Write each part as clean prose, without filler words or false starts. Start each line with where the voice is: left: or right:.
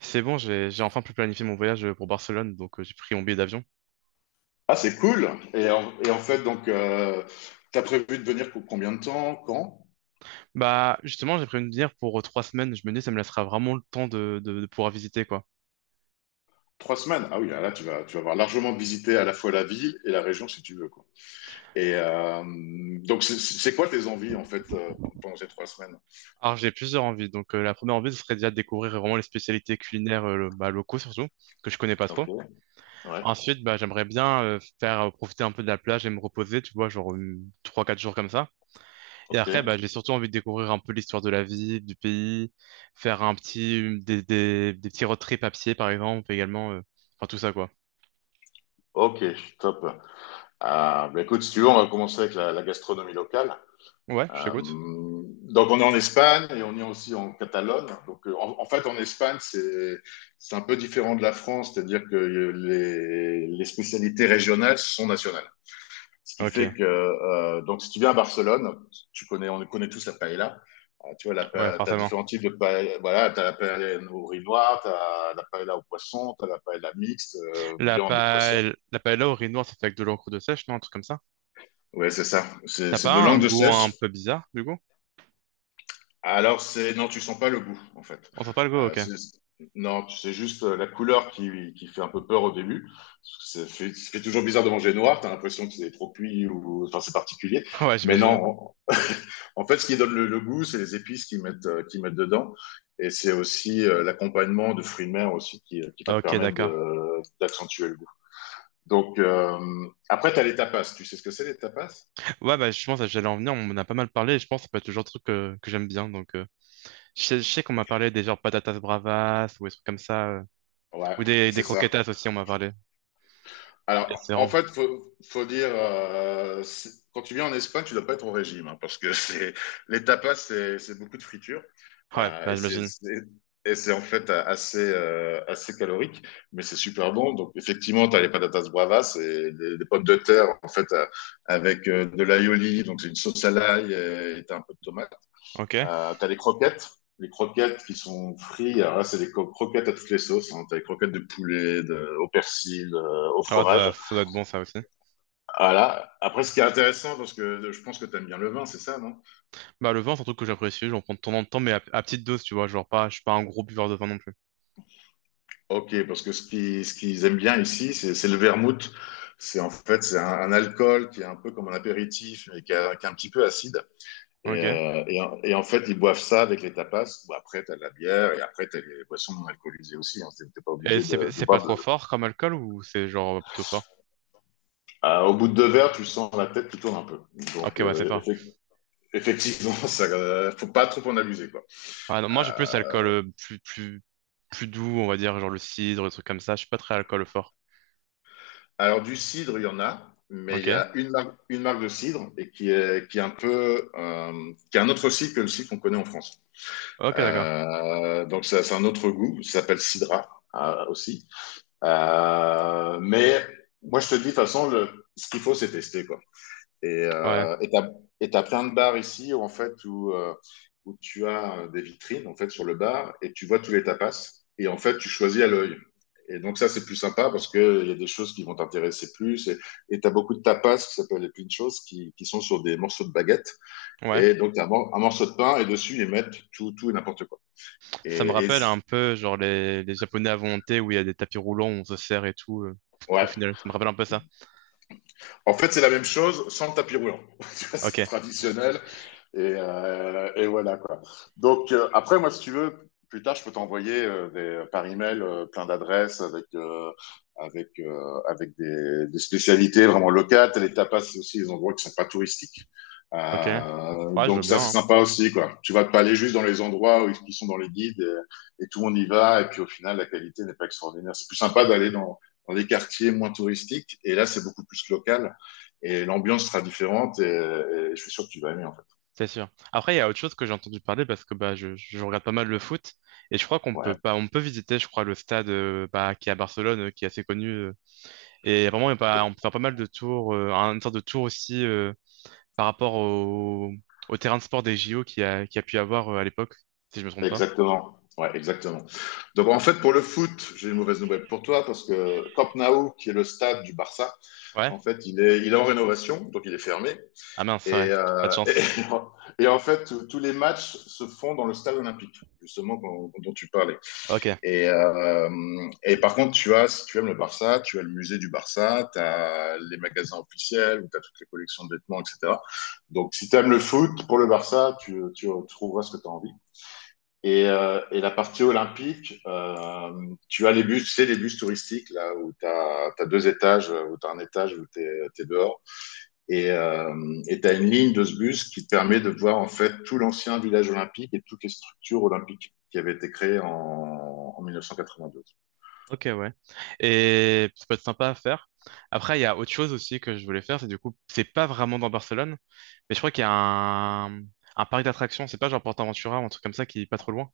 right: C'est bon, j'ai enfin pu planifier mon voyage pour Barcelone, donc j'ai pris mon billet d'avion.
left: Ah, c'est cool. Et en fait, donc, t'as prévu de venir pour combien de temps? Quand?
right: Bah justement, j'ai prévu de venir pour 3 semaines. Je me dis, ça me laissera vraiment le temps de pouvoir visiter quoi.
left: 3 semaines. Ah oui, là, là, tu vas avoir largement visité à la fois la ville et la région si tu veux, quoi. Et donc, c'est quoi tes envies en fait pendant ces 3 semaines?
right: Alors j'ai plusieurs envies. Donc la première envie, ce serait déjà de découvrir vraiment les spécialités culinaires bah, locaux surtout que je connais pas
left: Ok,
right: trop.
left: ouais,
right: Ensuite, bah j'aimerais bien faire profiter un peu de la plage et me reposer, tu vois, genre trois quatre jours comme ça. Et après, bah
left: ok,
right: j'ai surtout envie de découvrir un peu l'histoire de la ville, du pays, faire un petit des petits road trips à pied par exemple également, enfin tout ça quoi.
left: ok, top. Ah, bah écoute, si tu veux, on va commencer avec la gastronomie locale.
right: Ouais, je t'écoute.
left: Donc on est en Espagne et on est aussi en Catalogne. Donc en fait en Espagne c'est un peu différent de la France, c'est-à-dire que les spécialités régionales sont nationales. Ce qui
right: Ok,
left: fait que donc si tu viens à Barcelone, tu connais on connaît tous la paella. Tu vois,
right: ouais,
left: t'as
right: forcément.
left: différents types de paella. Voilà, t'as la paella au riz noir, t'as la paella au poisson, t'as la paella mixte,
right: La
left: viande au poisson.
right: paella, la paella au riz noir, ça fait avec de l'encre de sèche, non? Un truc comme ça.
left: Ouais, c'est ça. C'est
right: T'as
left: c'est
right: pas
left: de
right: un
left: langue de
right: goût un
left: sèche.
right: peu bizarre, du coup?
left: Alors, c'est non, tu sens pas le goût, en fait.
right: On sent pas le goût,
left: Euh,
right: ok.
left: c'est- non, c'est juste la couleur qui fait un peu peur au début. Ça fait toujours bizarre de manger noir, tu as l'impression que c'est trop cuit ou enfin c'est particulier.
right: Ouais,
left: Mais non,
right: j'imagine.
left: en fait, ce qui donne le goût, c'est les épices qu'ils mettent dedans. Et c'est aussi l'accompagnement de fruits de mer aussi qui va te
right: Ok,
left: permettre
right: d'accord.
left: d'accentuer le goût. Donc, après, tu as les tapas. Tu sais ce que c'est les tapas?
right: Ouais, bah, je pense que j'allais en venir, on en a pas mal parlé, et je pense que ça peut être le genre de truc que j'aime bien, donc. Je sais qu'on m'a parlé des genres patatas bravas, ou des trucs comme ça,
left: Ouais,
right: ou des
left: c'est ça.
right: croquetas aussi, on m'a parlé. Et
left: Alors,
right: c'est
left: en
right: vraiment.
left: fait, faut dire, quand tu viens en Espagne, tu dois pas être au régime, hein, parce que c'est les tapas, c'est beaucoup de friture,
right: Ouais, bah,
left: et
right: j'imagine.
left: et c'est en fait assez calorique, mais c'est super bon. Donc, effectivement, tu as les patatas bravas, et des pommes de terre, en fait, avec de l'aioli, donc c'est une sauce à l'ail, et t'as un peu de tomate.
right: Ok. Ah,
left: T'as les croquettes. Les croquettes qui sont frites, alors là, c'est croquettes à toutes les sauces. Hein. T'as les croquettes de poulet, au persil, au
right: ouais,
left: fromage.
right: ça doit être bon, ça aussi.
left: Voilà. Après, ce qui est intéressant, parce que je pense que tu aimes bien le vin, c'est ça, non?
right: Bah, le vin, c'est un truc que j'apprécie, j'en prends de temps en temps, mais à petite dose, tu vois, genre pas... Je suis pas un gros buveur de vin non plus.
left: Ok, parce que ce qu'ils aiment bien ici, c'est le vermouth. C'est en fait c'est un alcool qui est un peu comme un apéritif, mais qui est un petit peu acide. Et,
right: Ok.
left: et en fait, ils boivent ça avec les tapas. Bon, après, tu as la bière et après, tu as les boissons non alcoolisées aussi. Hein. T'es pas
right: Et
left: obligé
right: c'est
left: de
right: c'est pas
left: boire.
right: trop fort comme alcool ou c'est genre plutôt fort?
left: Au bout de deux verres, tu sens la tête qui tourne un peu. Donc,
right: Ok, ouais, c'est fort.
left: effectivement, ça, faut pas trop en abuser, quoi.
right: Ah non, moi j'ai plus alcool plus doux, on va dire, genre le cidre, des trucs comme ça. Je suis pas très alcool fort.
left: Alors, du cidre, il y en a, mais il
right: Ok?
left: y a une marque de cidre et qui est un peu, qui est un autre cidre que le cidre qu'on connaît en France.
right: Ok, d'accord.
left: Donc, ça, c'est un autre goût, ça s'appelle Cidra aussi. Mais moi, je te dis, de toute façon, ce qu'il faut, c'est tester, quoi.
right: Ouais,
left: Et et t'as plein de bars ici où, en fait, où tu as des vitrines, en fait, sur le bar et tu vois tous les tapas. Et en fait, tu choisis à l'œil. Et donc, ça, c'est plus sympa parce que il y a des choses qui vont t'intéresser plus. Et t'as beaucoup de tapas qui s'appellent les pinchos qui sont sur des morceaux de baguette.
right: ouais.
left: Et donc, t'as un morceau de pain et dessus, ils mettent tout et n'importe quoi.
right: Ça me
left: Et, et
right: rappelle
left: c-
right: un peu, genre, les Japonais à volonté où il y a des tapis roulants, on se sert et tout. Au
left: ouais.
right: final, ça me rappelle un peu ça.
left: En fait, c'est la même chose sans le tapis roulant. Tu vois,
right: Ok,
left: c'est traditionnel. Et voilà quoi. Donc après, moi, si tu veux, plus tard, je peux t'envoyer par email plein d'adresses des spécialités vraiment locales. Les tapas c'est aussi, des endroits qui sont pas touristiques.
right: ok. Ouais, je veux
left: Donc ça, c'est
right: bien. Hein.
left: sympa aussi quoi. Tu vas pas aller juste dans les endroits où ils qui sont dans les guides et tout le monde y va et puis au final, la qualité n'est pas extraordinaire. C'est plus sympa d'aller dans les quartiers moins touristiques et là, c'est beaucoup plus local et l'ambiance sera différente et je suis sûr que tu vas aimer en fait.
right: C'est sûr. Après, il y a autre chose que j'ai entendu parler parce que bah, je regarde pas mal le foot et je crois qu'on
left: Ouais.
right: peut pas, on peut visiter, je crois, le stade bah, qui est à Barcelone, qui est assez connu. Et vraiment, il y a pas- on peut faire pas mal de tours, une sorte de tour aussi par rapport au terrain de sport des JO qu'il a pu y avoir à l'époque, si je me trompe pas.
left: Exactement. Ouais, exactement. Donc en fait, pour le foot, j'ai une mauvaise nouvelle pour toi parce que Camp Nou, qui est le stade du Barça,
right: Ouais?
left: en fait, il est en rénovation, donc il est fermé.
right: Ah mince,
left: Et,
right: ouais. Pas de
left: euh,
right: chance.
left: et en fait, tous les matchs se font dans le stade olympique, justement dont tu parlais.
right: Ok.
left: Et, euh, et par contre, tu as, si tu aimes le Barça, tu as le musée du Barça, tu as les magasins officiels, où tu as toutes les collections de vêtements, etc. Donc si tu aimes le foot, pour le Barça, tu trouveras ce que tu as envie. Et la partie olympique, tu as les bus, c'est sais, les bus touristiques, là, où tu as, deux étages, où tu as un étage où tu es, dehors. Et euh, Tu as une ligne de ce bus qui te permet de voir, en fait, tout l'ancien village olympique et toutes les structures olympiques qui avaient été créées en 1992.
right: Ok, ouais. Et ça peut être sympa à faire. Après, il y a autre chose aussi que je voulais faire, c'est du coup, c'est pas vraiment dans Barcelone, mais je crois qu'il y a un parc d'attractions, c'est pas genre PortAventura ou un truc comme ça qui est pas trop loin.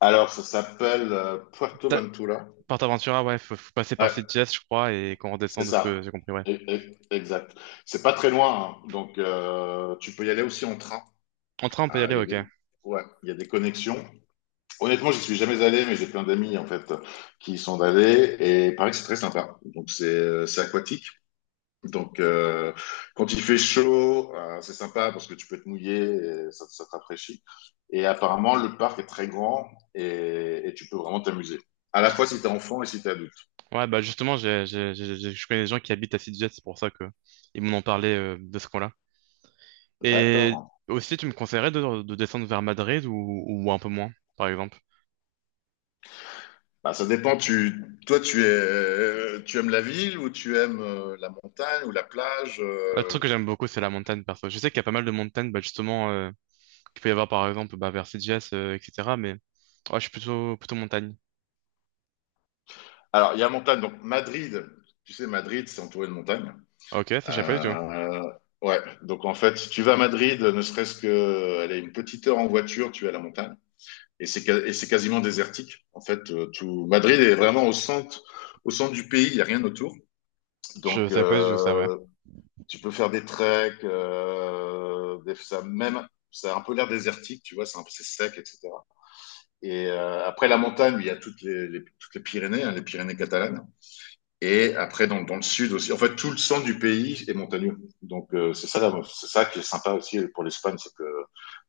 left: Alors, ça s'appelle Puerto
right: Ta-
left: Ventura.
right: PortAventura, ouais, faut passer par
left: Ouais,
right: Sitges, je crois, et qu'on
left: c'est
right: redescend de ce que
left: ça.
right: j'ai compris, ouais.
left: Exact. C'est pas très loin, hein. Donc tu peux y aller aussi en train.
right: En train, on peut y
left: Ah,
right: aller,
left: il y a
right: ok.
left: des... Ouais, il y a des connexions. Honnêtement, j'y suis jamais allé, mais j'ai plein d'amis en fait qui y sont allés et il paraît que c'est très sympa. Donc c'est aquatique. Donc quand il fait chaud, c'est sympa parce que tu peux te mouiller, et ça te rafraîchit. Et apparemment, le parc est très grand et tu peux vraiment t'amuser. À la fois si t'es enfant et si t'es adulte.
right: Ouais, bah justement, je connais des gens qui habitent à Sitges, c'est pour ça que ils m'en ont parlé de ce coin-là. Et
left: D'accord.
right: aussi, tu me conseillerais de descendre vers Madrid ou un peu moins, par exemple?
left: Bah, ça dépend. Toi, tu aimes la ville ou tu aimes la montagne ou la plage.
right: Un truc que j'aime beaucoup, c'est la montagne, perso. Je sais qu'il y a pas mal de montagnes, bah, justement, qu'il peut y avoir, par exemple, bah, vers CGS, etc. Mais ouais, je suis plutôt montagne.
left: Alors, il y a montagne. Donc Madrid, tu sais, Madrid, c'est entouré de montagnes.
right: Ok, ça, je savais pas du tout.
left: Euh, ouais, donc en fait, tu vas à Madrid, ne serait-ce que aller une petite heure en voiture, tu es à la montagne. Et c'est quasiment désertique. En fait, tout Madrid est vraiment au centre du pays, il n'y a rien autour.
right: Je
left: Donc,
right: savais pas du tout ça, ouais.
left: tu peux faire des treks, ça, même, ça a un peu l'air désertique, tu vois, c'est un peu c'est sec, etc. Après la montagne, il y a toutes toutes les Pyrénées, hein, les Pyrénées catalanes. Et après, dans le sud aussi. En fait, tout le centre du pays est montagneux. Donc, c'est ça qui est sympa aussi pour l'Espagne, c'est que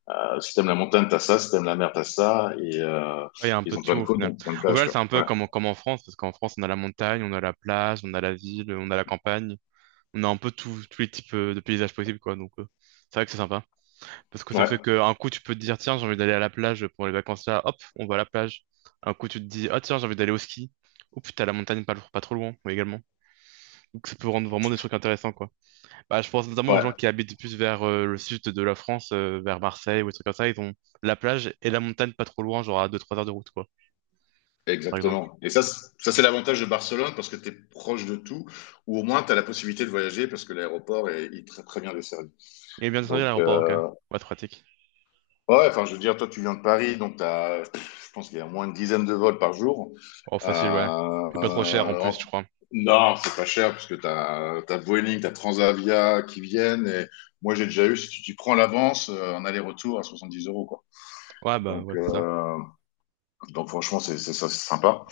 left: si t'aimes la montagne, t'as ça. Si t'aimes la mer, t'as ça.
right: Ouais, il y a un peu
left: Ils
right: de
left: ont
right: tout,
left: plein de
right: au
left: côtes,
right: final.
left: donc plein de
right: Au
left: plages,
right: final,
left: quoi.
right: c'est un peu
left: Ouais,
right: comme, comme en France, parce qu'en France, on a la montagne, on a la plage, on a la ville, on a la campagne. On a un peu tous les types de paysages possibles, quoi. Donc, c'est vrai que c'est sympa. Parce que ça
left: ouais,
right: fait qu'un coup, tu peux te dire, tiens, j'ai envie d'aller à la plage pour les vacances là, hop, on va à la plage. Un coup, tu te dis, ah, tiens, j'ai envie d'aller au ski. Ou putain, la montagne pas trop loin, oui, également. Donc, ça peut rendre vraiment des trucs intéressants, quoi. Bah, je pense notamment aux
left: ouais,
right: gens qui habitent plus vers le sud de la France, vers Marseille ou des trucs comme ça. Ils ont la plage et la montagne pas trop loin, genre à deux trois heures de route, quoi, par exemple.
left: exactement. Ça c'est l'avantage de Barcelone parce que t'es proche de tout, ou au moins t'as la possibilité de voyager parce que il est très très bien desservi.
right: Et bien descendu à
left: Donc,
right: l'aéroport, ok. Ouais, c'est pratique.
left: ouais, ouais, enfin, je veux dire, toi, tu viens de Paris, donc t'as, je pense qu'il y a moins une dizaine de vols par jour.
right: Oh,
left: Euh,
right: facile, ouais. Et pas trop cher en
left: euh,
right: plus, je
left: en-
right: crois.
left: non, c'est pas cher, parce que t'as Vueling, t'as Transavia qui viennent, et moi, j'ai déjà eu, si tu prends l'avance, en aller-retour à 70 euros, quoi.
right: Ouais, bah,
left: Donc,
right: ouais, c'est ça.
left: euh, donc franchement, c'est ça, c'est sympa.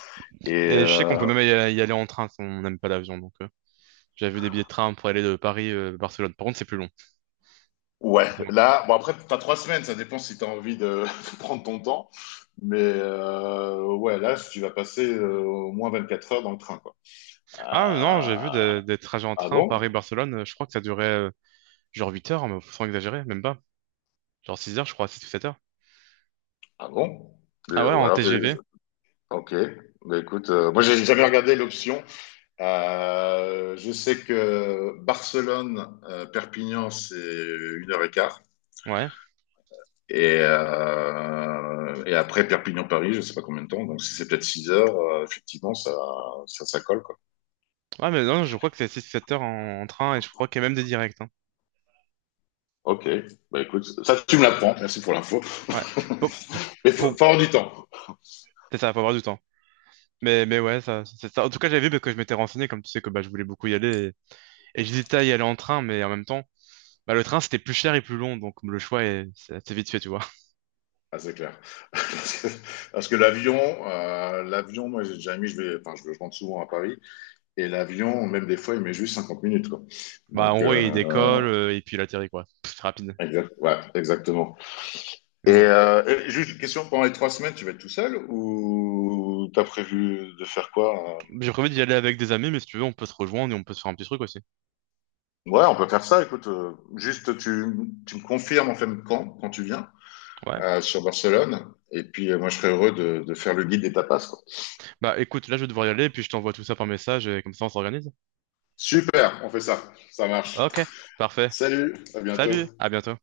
left: Et
right: Et je sais qu'on
left: euh,
right: peut même y aller en train si on n'aime pas l'avion. Donc, j'avais vu des billets de train pour aller de Paris à Barcelone. Par contre, c'est plus long.
left: ouais,
right: Forcément.
left: là, bon, après, t'as 3 semaines, ça dépend si t'as envie de prendre ton temps. Ouais, là, si tu vas passer au moins 24 heures dans le train, quoi. Euh,
right: Ah non, j'ai vu des trajets en
left: Ah
right: train
left: bon?
right: Paris-Barcelone. Je crois que ça durait genre 8 heures, hein, mais sans exagérer, même pas. Genre 6 heures, je crois, six ou 7 heures.
left: Ah bon?
right: Ah ouais,
left: Euh, ou
right: en
left: alors, je-
right: TGV.
left: ok. Bah, écoute, moi, j'ai jamais regardé l'option. Je sais que Barcelone, Perpignan, c'est 1 heure et quart.
right: Ouais.
left: Et après Perpignan-Paris, je sais pas combien de temps. Donc, si c'est peut-être 6 heures, effectivement, ça colle, quoi.
right: Ouais, mais non, je crois que c'est 6 7 heures en train et je crois qu'il y a même des directs. Hein.
left: Ok. Bah, écoute, ça, tu me l'apprends. Merci pour l'info.
right: Ouais. Bon,
left: Mais
right: pour...
left: faut avoir du temps.
right: C'est ça, faut avoir du temps. Mais ouais, ça, c'est ça. En tout cas, j'avais vu parce que je m'étais renseigné, comme tu sais que bah, je voulais beaucoup y aller. Et j'hésitais à y aller en train, mais en même temps. Bah, le train, c'était plus cher et plus long, donc le choix est c'est assez vite fait, tu vois.
left: Ah, c'est clair. Parce que, Parce que l'avion, moi j'ai déjà mis, enfin, je rentre souvent à Paris, et l'avion, même des fois, il met juste 50 minutes, quoi.
right: Bah, en
left: Donc,
right: gros, il décolle et puis il atterrit, quoi. C'est rapide.
left: ouais, exactement.
right: Mais bon.
left: Et juste une question, pendant les 3 semaines, tu vas être tout seul ou t'as prévu de faire quoi?
right: J'ai prévu d'y aller avec des amis, mais si tu veux, on peut se rejoindre et on peut se faire un petit truc aussi.
left: Ouais, on peut faire ça, écoute. Juste, tu me confirmes en fait quand tu viens
right: Ouais.
left: sur Barcelone, et puis moi je serais heureux de faire le guide des tapas, quoi.
right: Bah, écoute, là, je vais devoir y aller, puis je t'envoie tout ça par message et comme ça, on s'organise.
left: Super, on fait ça. Ça marche.
right: Ok, parfait.
left: Salut, à bientôt.
right: Salut, à bientôt.